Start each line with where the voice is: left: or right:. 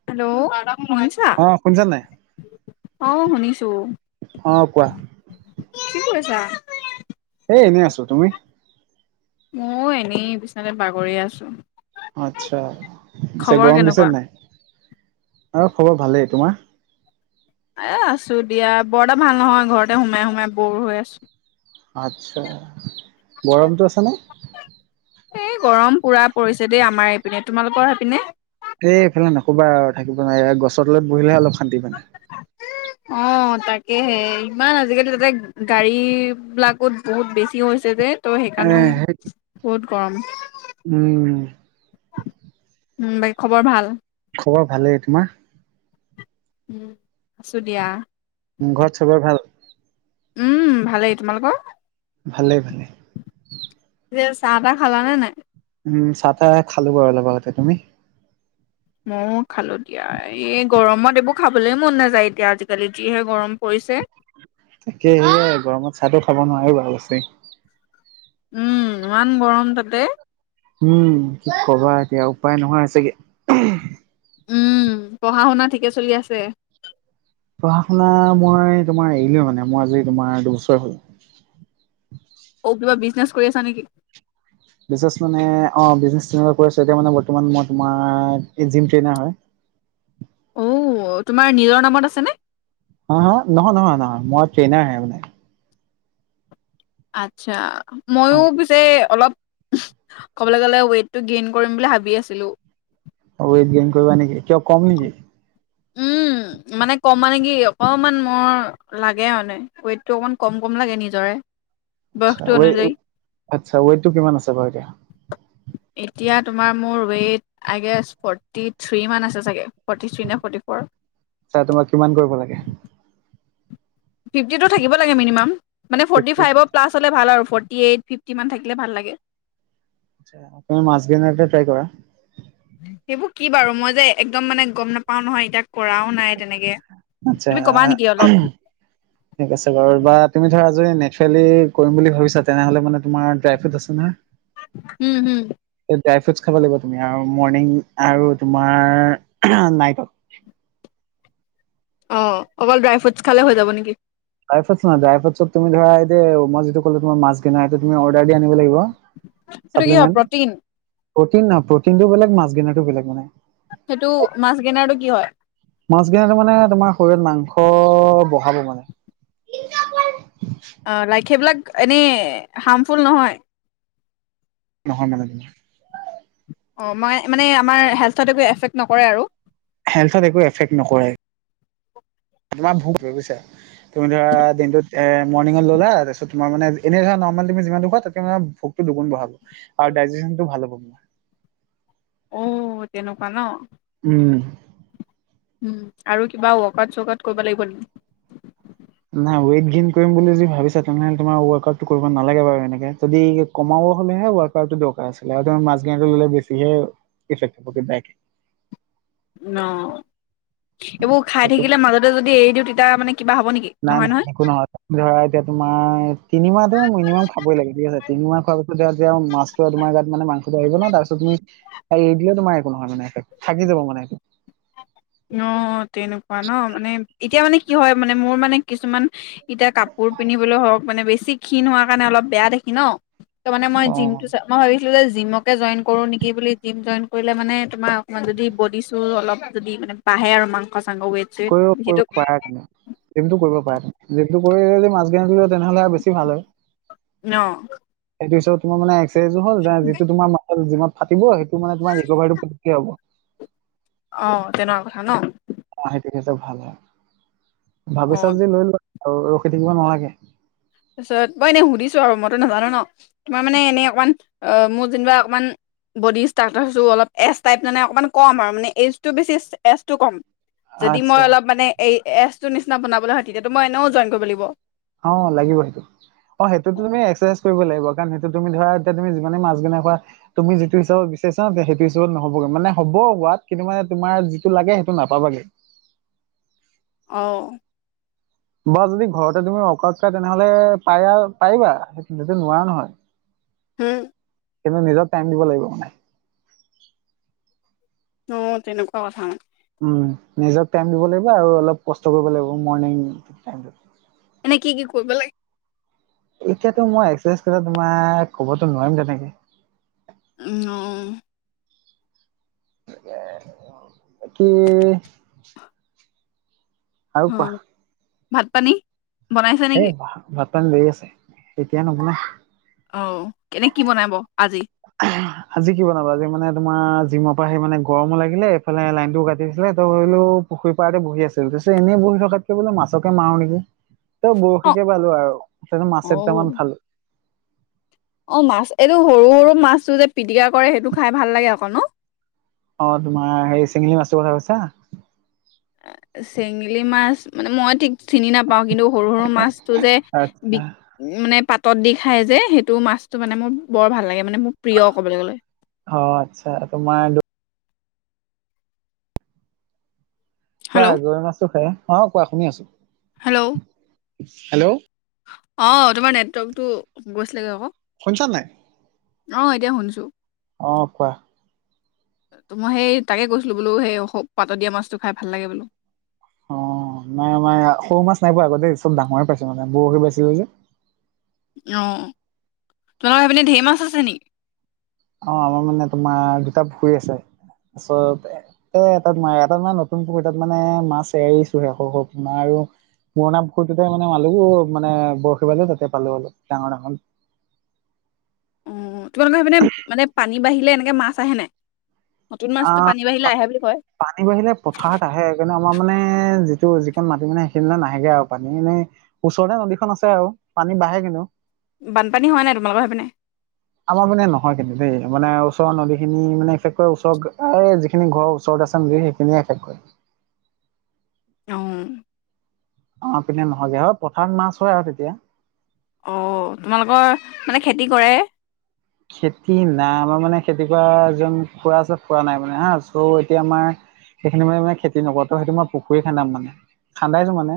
left: হেল্'
right: অ শুচান নাই।
left: অ শুনিছো।
right: অ কোৱা
left: কি কৰিছা
right: এ এনে আছো তুমি
left: ময় এনেই বিছনাতে বাগৰি আছো।
right: আচ্ছা পিছে
left: খবৰ
right: গৰম দিছে
left: কেনেকুৱা
right: নাই। আৰু খবৰ ভালেই তোমাৰ
left: এ আছো দিয়া বৰ এটা ভাল নহয় ঘৰতে সোমাই সোমাই বৰ হৈ আছো।
right: আচ্ছা গৰমটো আছে নে?
left: এই গৰম পুৰা পৰিছে দেই আমাৰ এপিনে। তোমালোকৰ হেপিনে?
right: এই এইফালে নকবা আৰু থাকিব নোৱাই। এয়া গছৰ তলত বহিলেহে অলপ শান্তি মানে।
left: অ' তাকেহে ইমান আজিকালি তাতে গাড়ী বিলাকত বহুত বেছি হৈছে যে, ত'
right: এ
left: হেকাণেও
right: সেই
left: বহুত গৰম।
right: উম।
left: উম বাকী খবৰ ভাল?
right: খবৰ ভালেই। তোমাৰ?
left: উ আছোঁ দিয়া।
right: উ ঘৰত চবই ভাল?
left: উম ভালেই। তোমালোকৰ?
right: ভালে, ভালে।
left: ছে চাহ-তাহ খালানে নাই?
right: উম চাহ-তাহ খালোঁ বাৰু অলপ আগতে। তুমি?
left: ময়ো খালোঁ দিয়া। এই গৰমত এইবোৰ খাবলৈ মন নাযায় এতিয়া আজিকালি যিহে গৰম পৰি ইছে।
right: তাকে সেয়াই গৰমত চাহটো খাব নোৱাৰি বাও সঁচায়।
left: উম ইমান গৰম তাতে।
right: উম কি কবা এতিয়া উপায় নোহোৱা হৈচেগে।
left: উম পঢ়া-শুনা ঠিকে চলি আছে?
right: পঢ়া-শুনা মই তোমাৰ এৰিলো মানে। মই আজি তোমাৰ দুবছয়ে হ'ল।
left: অ' কিবা বিজনেচ কই আছা নে কি?
right: বিচেচ মানে অ' বিজনেচ তেনেকুৱা কইছো। এতিয়া মানে বৰ্তমান মই তোমাৰ এ জিম ট্ৰেইনাৰ হয়। [inaudible]
left: অ' তোমাৰ নিজৰ নামত আছেনে?
right: হা, হা নহয়, নহয়, নহয় মই ট্ৰেইনাৰ হে মানে।
left: আচ্ছা ময়ো পিছে অলপ ক'বলৈ গ'লে ৱেইটটো গেইন কৰিম বুলি ভাবি আছিলোঁ।
right: ৱেট গেইন কইবা নেকি? কিয় কম নেকি?
left: উম মানে কম মানে কি অকমান মোৰ লাগে মানে, ৱেইটটো অকমান কম কম লাগে নিজৰে।
right: আচ্ছা
left: বয়সটো
right: ৱে,
left: অনুযায়ী।
right: আচ্ছা ৱেটটো কিমান আছে বাও এতিয়া?
left: এতিয়া তোমাৰ মোৰ ৱেইট আইগেষ্ট ফৰ্টিথ্ৰী মান আছে চাগে। ফৰ্টি থ্ৰী নে ফৰ্টি পৰ।
right: আচ্ছা তোমাক কিমান কৰিব লাগে?
left: ফিফটিটো থাকিব লাগে মিনিমাম, মানে ফৰ্টি
right: ফিফটি
left: ফাইৱ প্লাছ হ'লে ভাল আৰু। ফৰ্টি এইট, ফিফটিমান থাকিলে ভাল লাগে।
right: আচ্ছা তুমি মাচ গেইনকে ট্ৰাই কৰা।
left: সেইবোৰ কি বাৰু? মই যে একদম মানে গম নাপাওঁ নহয়, এতিয়া কৰাও নাই। তেনেকে
right: আচ্ছা
left: তুমি কবা নেকি অলপ
right: ঠিক আছে বাৰু বা তুমি ধৰা যদি নেছালী কৰিম বুলি ভাবিছা তেনেহ'লে মানে তোমাৰ ড্ৰাই ফ্ৰুইটচ আছে নহয়।
left: উ, হ।
right: ড্ৰাই ফ্ৰুইটচ খাব লাগিব তুমি আৰু মৰ্নিং আৰু তোমাৰ নাইটত
left: অ' অকল ড্ৰাই ফ্ৰুইটচ খালে হৈ যাব নেকি?
right: ড্ৰাই ফ্ৰুটচ নহয়, ড্ৰাই ফ্ৰুটচত তুমি ধৰা এই যে মই যিটো ক'লো তোমাৰ মাছ গেনাৰ হেটো তুমি অৰ্ডাৰ দি আনিব লাগিব।
left: সেইটো কি হয়
right: চাপ্লিমেণ্ট
left: প্ৰ'টিন?
right: প্ৰ'টিন নহয় প্ৰ'টিনটো বেলেগ মাছ গেইনাৰটো বেলেগ মানে।
left: সেটো মাছ গেইনাৰটো কি হয়?
right: মাছ গেইনাৰটো মানে তোমাৰ শৰীৰত মাংস বহাব মানে।
left: অ' লাইক সেইবিলাক এনেই হাৰ্মফুল নহয়?
right: নহয় [unintelligible]
left: অ, মই মানে আমাৰ হেল্থত একো এফেক্ট নকৰে আৰু।
right: হেল্থত একো এফেক্ট নকৰে আমাৰ ভোক বা তুমি ধৰা দিনটোত এ মৰ্ণিঙত ল'লা তাৰপিছত তোমাৰ মানে এনে ধৰা নৰ্ম তুমি যিমান দুখোৱা তাতে মে ভোকটো দুগুণ বঢ়াব আৰু ডাইজিনটো ভাল হব।
left: অ, তেনেকুৱা ন।
right: উম,
left: উম, আৰু কিবা ৱক আট চকট কৰিব লাগিব নেকি।
right: নাই ৱেইট গেইন কৰিম বুলি যদি ভাবিছা তেনেহলে তোমাৰ ৱৰ্কআউটটো কৰিব নালাগে বাৰু এনেকে য কমও হলেহে ৱৰ্কআউট টো দৰকাৰ আছিলে আৰু মাছলে বেছি ইফেক্ট পৰিব বেয়াকে। [inaudible]
left: ন এইবোৰ খাই থাকিলে মাজতে যদি এৰি দিওঁ তেতিয়া মানে। কিবা হ'ব নেকি
right: নাই -
left: নহয়
right: নাই এনেো নহয় ধৰা এতিয়া তোমাৰ তিনিমাহটো মিনিমাম খাবই লাগে ঠিক আছে তিনিমাহ খোৱাৰ পিছত। এতি মাছটো তমাৰ গাত মানে মাংসটো আহিব ন তাৰিছত তুমি ত এই দিলও তো মাৰ একো নহ হয় মান থাকি দিব মানে।
left: অ, তেনেকুৱা ন মানে এতিয়া মানে কি হয় মানে মোৰ মানে কিছুমান এতিয়া কাপোৰ পিন্ধিবলৈ হওক মানে বেছি ক্ষীণ হোৱাৰ কাৰণে অলপ বেয়া দোকি ন ত মানে মই
right: অ
left: জিমটো মই ভাবিছিলো যে জিমকে জইন কৰো নেকি বুলি জিম জইন কৰিলে মানে তোমাৰ অকমান যদি বডি চু অলপ যদি মান বাঢ়ে আৰু মাংস
right: কৰিব কৰিব প তেন এইমটো কৰিব প তেন যিটো কৰিদি মাছ গিলে তেনেহলে আৰু বেছি ভাল হয়
left: ন
right: সেইটো পিছত তোমাৰ মান একসাৰচজ হ'ল যিটো তোাৰ মাছ জিমত ফাটিব সেইটো মে তমাৰ ৰিভাৰটোকিয় হ'ব।
left: অ, তেনেকুৱা কথা ন।
right: অ, সেইটো কিন্তু ভাল হয় ভাবিছা
left: অ',
right: যি লৈ লোৱা। আৰু ৰখি থাকিব নালাগে।
left: তাৰপিছত মই এনেই সুধিছো আৰু মইতো নাজানো ন তোমাৰ মানে এনে অকণমান অ, মোৰ যেনিবা অকণমান বডি ষ্ট্ৰাকচাৰটো অলপ এজ টাইপ মানে অকণমান কম আৰু মানে এইজটো বেছি এজটো কম। যদি
right: আচ্ছা
left: মই অলপ মানে এই এছ ৰ নিচিনা বনাবলৈ হাতি তে মই এনেও জইন কৰিব লাগিব।
right: অ, লাগিব সেইটো অ সেইটোতো তুমি এক্সাৰচাইজ কৰিব লাগিব। কাৰণ সেইটো তুমি ধৰা এতিয়া তুমি যিমানে মাছ গনে খ তুমি যিটো হিচাপ বিচাৰিছ ন সেইটোিচাপত নহবে মানে হ'ব হোৱাত কিন্তু মানে তোমাৰ যিটো লাগে সেইটো নাপাবাগে।
left: অহ ',
right: বা যদি ঘৰতে তুমি অকত খাই তেনেহলে পাৰা পাৰিবা তেটো নোৱাৰা নহয়।
left: হম।
right: কিন্তু নিজক টাইম দিব লাগিব মানে।
left: অ, তেনেকুৱা কথা মানে।
right: নিজ টাইম দিব লাগিব আৰু অলপ কষ্ট কৰিব লাগিব মৰ্নিং
left: ন কি- কি কৰিব লাগে।
right: এতিয়াতো মই এক্সাৰচাইজ কেইটা তোমাৰ কবতো নোৱাৰিম তেনেকে।
left: উম
right: বাকি? আৰু
left: অ
right: কোৱা?
left: ভাত পানী বনাইছে
right: এ
left: নেকি?
right: বাহ ভাত পানী দেৰি আছে এতিয়া নবনা
left: অ এনে কি বনাব আজি?
right: আজি কি বনাবা আজ মানে তোমাৰ জিমৰ পৰা সি মানে গৰম লাগিলে এইফালে লাইন ও কাটি দিছিলে তই ত' পুখুৰী পাৰতে বহি আছিল পিছত এনেই বহি থকাতে বোলে মাছকে মাৰো নেকি। ত
left: অ
right: 'বৰশীকে পালো আৰু ত
left: অ
right: মাছেটামান পালো।
left: অ, মাছ এইটো সৰু - সৰু মাছটো যে পিটিকা কৰে সেইটো খাই ভাল লাগে অক ন।
right: অ, তোমাৰ হেই চিঙলি মাছৰ কথা কৈছা।
left: চেঙেলী মাছ মানে মই ঠিক চিনি নাপাওঁ কিন্তু সৰু সৰু মাছতটো যে বি
right: আচ্ছা,
left: মানে পাত তত দি খায় যে সেইটো মাছটো মানে মোৰ বৰ ভাল লাগে। মানে মোৰ প্ৰিয় ক'বলৈ গ'লে।
right: অ' আচ্ছা তোমাৰ হয়
left: হেল্ল'
right: গৰু মাছো খে অ', কোৱা শুনি আছো।
left: হেল্ল'।
right: হেল্ল'।
left: অ', তোমাৰ নেটৱৰ্ক টো গৈছিল লাগে আকৌ।
right: শুনিছা নাই?
left: অ', এতিয়া শুনছো।
right: অ', কোৱা।
left: ত' মই সেই তাকে কৈছিলো বোলো সেই পাতত দিয়া মাছটো খাই ভাল লাগে বোলো।
right: অ'। নাই আমাৰ সৰু মাছ নাই পোৱা আগতে চব ডাঙৰে পাইছে মানে বৰশী পাইছে যে।
left: অ', তোমালোকৰ এইপিনে ঢেৰ মাছ আছে নেকি?
right: অ', আমাৰ মানে তোমাৰ দুটা পুখুৰী আছে। তাৰপিছত এ, তাত মাতা মানে নতুন পুখুৰী তাত মানে মাছ এৰিছোহে শৰু শৰু পাৰ আৰু মুৰণাখুৰটোতে মানে মালুহো মানে বৰশী বালে তাতে পালো অলপ ডাঙৰ ডাঙৰ [inaudible]
left: তোমালোকৰ সেপিনে মানে পানী বাঢ়িলে এনেকে মাছ আহে নাই? নতুন মাছটো পানী বাঢ়িলে
right: অ',
left: আহে বুলি কয়
right: পানী বাঢ়িলে পথাৰত আহে সেইকাৰণে আমাৰ মানে যিটো যিখন মাটি মানে সেইখিনে নাহেগে আৰু পানী এনেে ওচৰতে নদীখন আছে আৰু। পানী বাঢ়ে কিন্তু।
left: বানপানী হোৱা নাই তোমালোকৰ সেইপিনে?
right: আমাৰ মানে নহয় কিন্তু দেই মানে ওচৰৰ নদী খিনি মানে বিশেষক ওচৰ এই যিখিনি ঘৰৰ ওচৰতে বুলি সেইখিনিয়ে একেষকৈ
left: অ'।
right: অ', পিনে নহয়গে হয় পথাৰ মাছ হয় আৰু তেতিয়া।
left: অ', তোমালোকৰ মানে খেতি কৰে?
right: খেতি নাই আমাৰ মানে খেতি কৰা এজন খুৰা আছে খুৰা নাই মানে হা চ' এতিয়া আমাৰ সেইখিনি মানে মে খেতি নকৰো তো সেইটো মই পুখুৰী খান্দাম মানে খান্দাইছো মানে।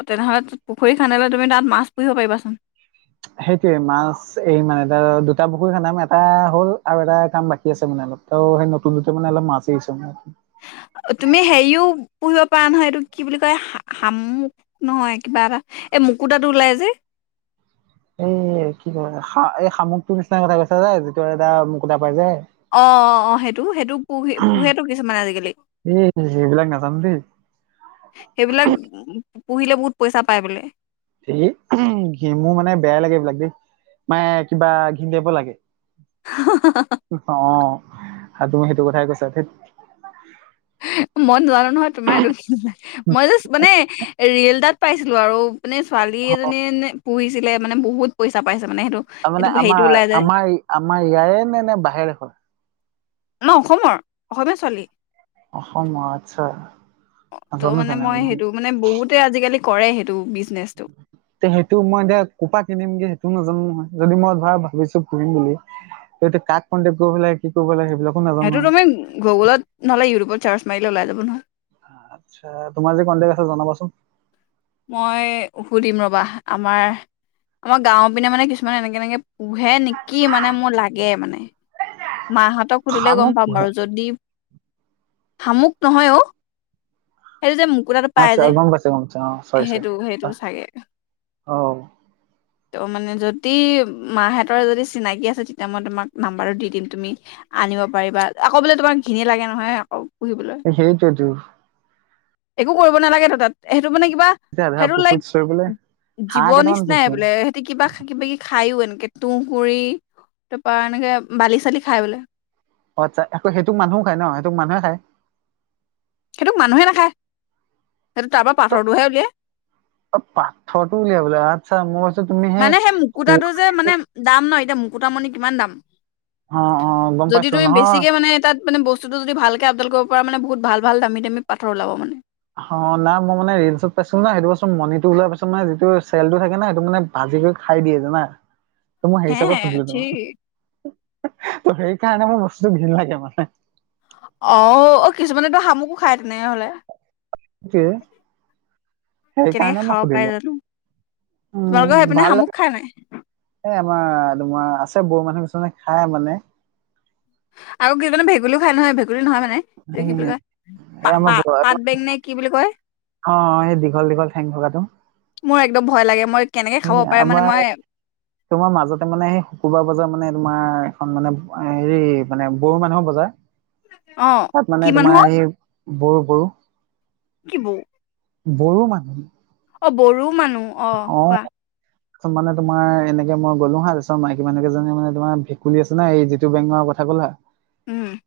left: অ', তেনেহ'লে পুখুৰী খান্দে তুমি তাত মাছ পুহিব পাৰিবাচোন।
right: সেইটোয়ে মাছ এই মানে এ দুটা পুখুৰী খান্দাম এটা হ'ল আৰু এটা কাম বাকী আছে মানে। অলপ সেই নতুনতে মানে অলপ মাছ আহিছে ম
left: তুমি হেৰিও পুহিব পৰা নহয় এইটো কি বুলি কয় শামুক নহয় কিবা এটা এ মুুকুতাতো ওলাই যে।
right: [inaudible] এই কি কয়া এই শামুকটোৰ নিচিনা কথা কৈছা যে যিটো এটা মুকুটা পাই যে।
left: অ', অ', অ', সেইটো, সেইটো পুহি পোহেতেতটো কিছুমান আজিকালি।
right: এই সেইবিলাক নাজানো দেই
left: সেইবিলাক পুহিলে বহুত পইচা পায় বোলে।
right: সেঘি মোৰ মানে বেয়াই লাগে এইবিলাক দেই মানে কিবা ঘি দিব লাগে। অ', আৰু তুমি সেইটো কথাই কৈছা ত
left: মই নানো নহয় তোমাৰ এইটো মই জাষ্ট মানে ৰিয়েল তাত পাইছিলো আৰু মানে ছোৱালী এজনীয়ে নে পুহিছিলে মানে বহুত পইচা পাইছিল।
right: তাৰ মানে আমাৰ আমাৰ আমাৰ ইয়াৰে নে নে বাহিৰৰে হ'ল?
left: ন' অসমৰ অসমীয়া ছোৱালী?
right: অসমৰ আচ্ছা
left: অ', ত
right: নাজানো
left: মানে মই
right: তেনেহলে দেই
left: সেইটো মানে বহুতে আজিকালি কৰে সেইটো বি
right: তে সেইটো মই এতিয়া কোপা কিনিমগে ত' নাজানো নহয় যদি মই ভাৰ ভাবিছো পঢ়িম বুলি তেতিয়া কাক কণ্টেক্ট কৰিব লাগে কি কৰিব লাগিব।
left: সেইটো তুমি গুগলত নহ'লে ইউটিউবত চাৰ্চ মাৰিলে ওলাই যাব নহয়।
right: আচ্ছা, তোমাৰ যে কনটেক্ট আছে জনাবাচোন।
left: মই সুধিম ৰবা আমাৰ আমাৰ গাঁওৰ পিনে মানে কিছুমান এনেকে এনেকে পোহে নেকি মানে মোৰ লাগে মানে। মাহঁতক সুধিলে গম
right: শামুক
left: পাম
right: পোহে
left: বাৰু যদি, শামুক নহয় অ। সেইটো যে মুকুুতাটো পাই
right: আচ্ছা
left: যে
right: গম পাইছো গম পাইছো অ চৰি চৰি
left: সেইটো, সেইটো চাগে।
right: অ
left: ত'মানে যদি মাহঁতৰ যদি চিনাকি আছে তেতিয়া মই তোমাক নাম্বাৰটো দি দিম তুমি আনিব পাৰিবা, আকৌ বোলে তোমাক ঘিনে লাগে নহয় আকৌ। পুহিবলৈ
right: এ সেইটোৱেটো।
left: একো কৰিব নালাগেটো তাত সেইটো মানে কিবা
right: এতিয়া আধা
left: সেইটো লাইক
right: পুখুৰীত চৰিবলে হাঁহ
left: জীৱ
right: কেইটামান
left: নিচিনাই
right: পুহিছো মানে
left: বোলে সিহঁতি কিবা কিবি খাইও এনেকে তুঁহ গুৰি তাৰপা এনেকে বালি চালি খাই বোলে।
right: অ'আচ্ছা, এহেতো সেইটোক মানুহো খায় ন সেইটোক মানুহে খায়।
left: সেইটোক মানুহে নাখায়, সেইটো তাৰ পৰা পাথৰ টোহে উলিয়াই।
right: অ' পাথৰটো উলিয়াবলৈ আচ্ছা মোৰ
left: মানে সেই মুকুতাটো যে মানে দাম ন এতিয়া মুকুতা মণি কিমান দাম।
right: অ অ গম
left: যদি
right: পাইছো
left: তুমি
right: নহয়
left: বেছিকে মানে তাত মানে বস্তু বস্তুটো যদি ভালকে আপদাল কৰিব পৰা মানে বহুত ভাল ভাল দামী দামী পাথৰ ওলাব মানে।
right: অ, নাই মই মানে ৰিলচত পাইছিলো না সেইটো বস্তু মণিটো ওলিওৱা পাছত মানে যিটো চেলটো থাকে না সেইটো মানে ভাল। নিজে খাই দিয়ে জানা। তো' মই হেই
left: হে
right: হিচাপত সুধিলো তোমাক,
left: ঠিক
right: তো'সেইকাৰণে মোৰ বস্তু ঘিণ লাগে মানে।
left: অও, অ'কিছুমানতো শামুকো খায় তেনেকেহ'লে।
right: সেই, সেই
left: কেনেকে
right: কাৰণে মই
left: খাব পাৰে
right: সুধিলো।
left: জানো তোমালোকৰ
right: উম
left: সেইপিনে
right: ভাল
left: শামুক
right: লাগে,
left: খাই নাই
right: এ আমাৰ তোমাৰ আছে। বড়ো মানুহ কিছুমানে খাই মানে।
left: আৰু কিছুমানে ভেকুলীও খাই নহয় ভেকুলী ভেকুলি নহয় মানে, এই কি বুলি কয়
right: এই
left: পা
right: আমাৰ
left: পা
right: বড়ো
left: পাট বেং নে কি বুলি কয়।
right: অ', সেই দীঘল দীঘল ঠেং থকাটো।
left: মোৰ একদম ভয় লাগে মই কেনেকে খাব
right: সেই
left: পাৰে মানে
right: আমাৰ,
left: মই
right: তোমাৰ মাজতে মানে সেই শুকুৰবাৰ বজাৰ মানে তোমাৰ এখন মানে হেৰি মানে বড়ো মানুহৰ বজাৰ,
left: অ
right: তাত
left: কি
right: মানে
left: মানুহ অ
right: তোমাৰ এই বড়ো বড়ো।
left: কি বড়ো।
right: বড়ো মানুহ।
left: অ, বড়ো মানুহ। অ' কোৱা।
right: চোন মানে তোমাৰ এনেকে মই গলো হা, তাৰপিছত মাইকী মানুহকেইজনীমানে তোমাৰ ভেকুলী আছে ন এই যিটো বেঙৰ কথা ক'লা।
left: উম।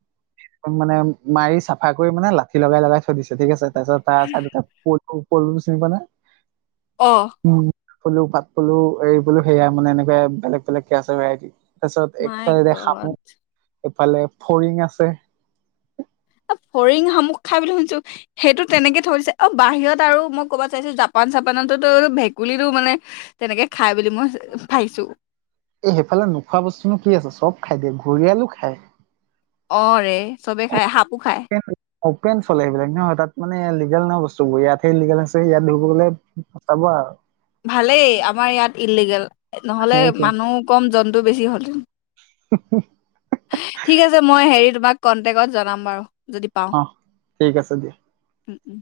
right: মানে মাৰি চাফা কৰি মানে লাঠি লগাই লগাই থৈ দিছে ঠিক আছে, তাৰপিছত তাৰ চাইডতে [unintelligible]
left: অ'।
right: উম পলু, পাত পলু এই বোলো সেয়া মানে এনেকে বেলেগ বেলেগ কে আছে ভেৰাইটিছ। তাৰপিছত
left: মাই
right: একফালে
left: গড
right: খামুক, এইফালে ফৰিং আছে।
left: অ'ফৰিং, শামুক খাই বুলি শুনিছো সেইটো তেনেকে থৈ দিছে। অ' বাহিৰত আৰু মই কবাত চাইছো জাপান চাপানতো ভেকুলীটো মানে তেনেকে খাই বুলি মই পাইছো।
right: এই সেইফালে নোখোৱা বস্তুনো কি আছে, চব খাই দিয়ে, ঘৰিয়ালো খায়।
left: অ' ৰে। চবে খাই সাপো খাই
right: অপেন চলে সেইবিলাক নহয় তাত মানে লিগেল নহয় বস্তুবোৰ ইয়াতহে ইলিগেল আছে ইয়াত ধৰিব গ'লে ফচাব আৰু।
left: ভালেই আমাৰ ইয়াত ইলিগেল, নহ'লে মানুহ কম জন্তু বেছি হলহেঁতেন।
right: অ [unintelligible]
left: ঠিক আছে মই হেৰি তোমাক কন্টেকত জনাম বাৰু। যদি পাওঁ
right: অ' ঠিক আছে দিয়া।
left: উম, উম।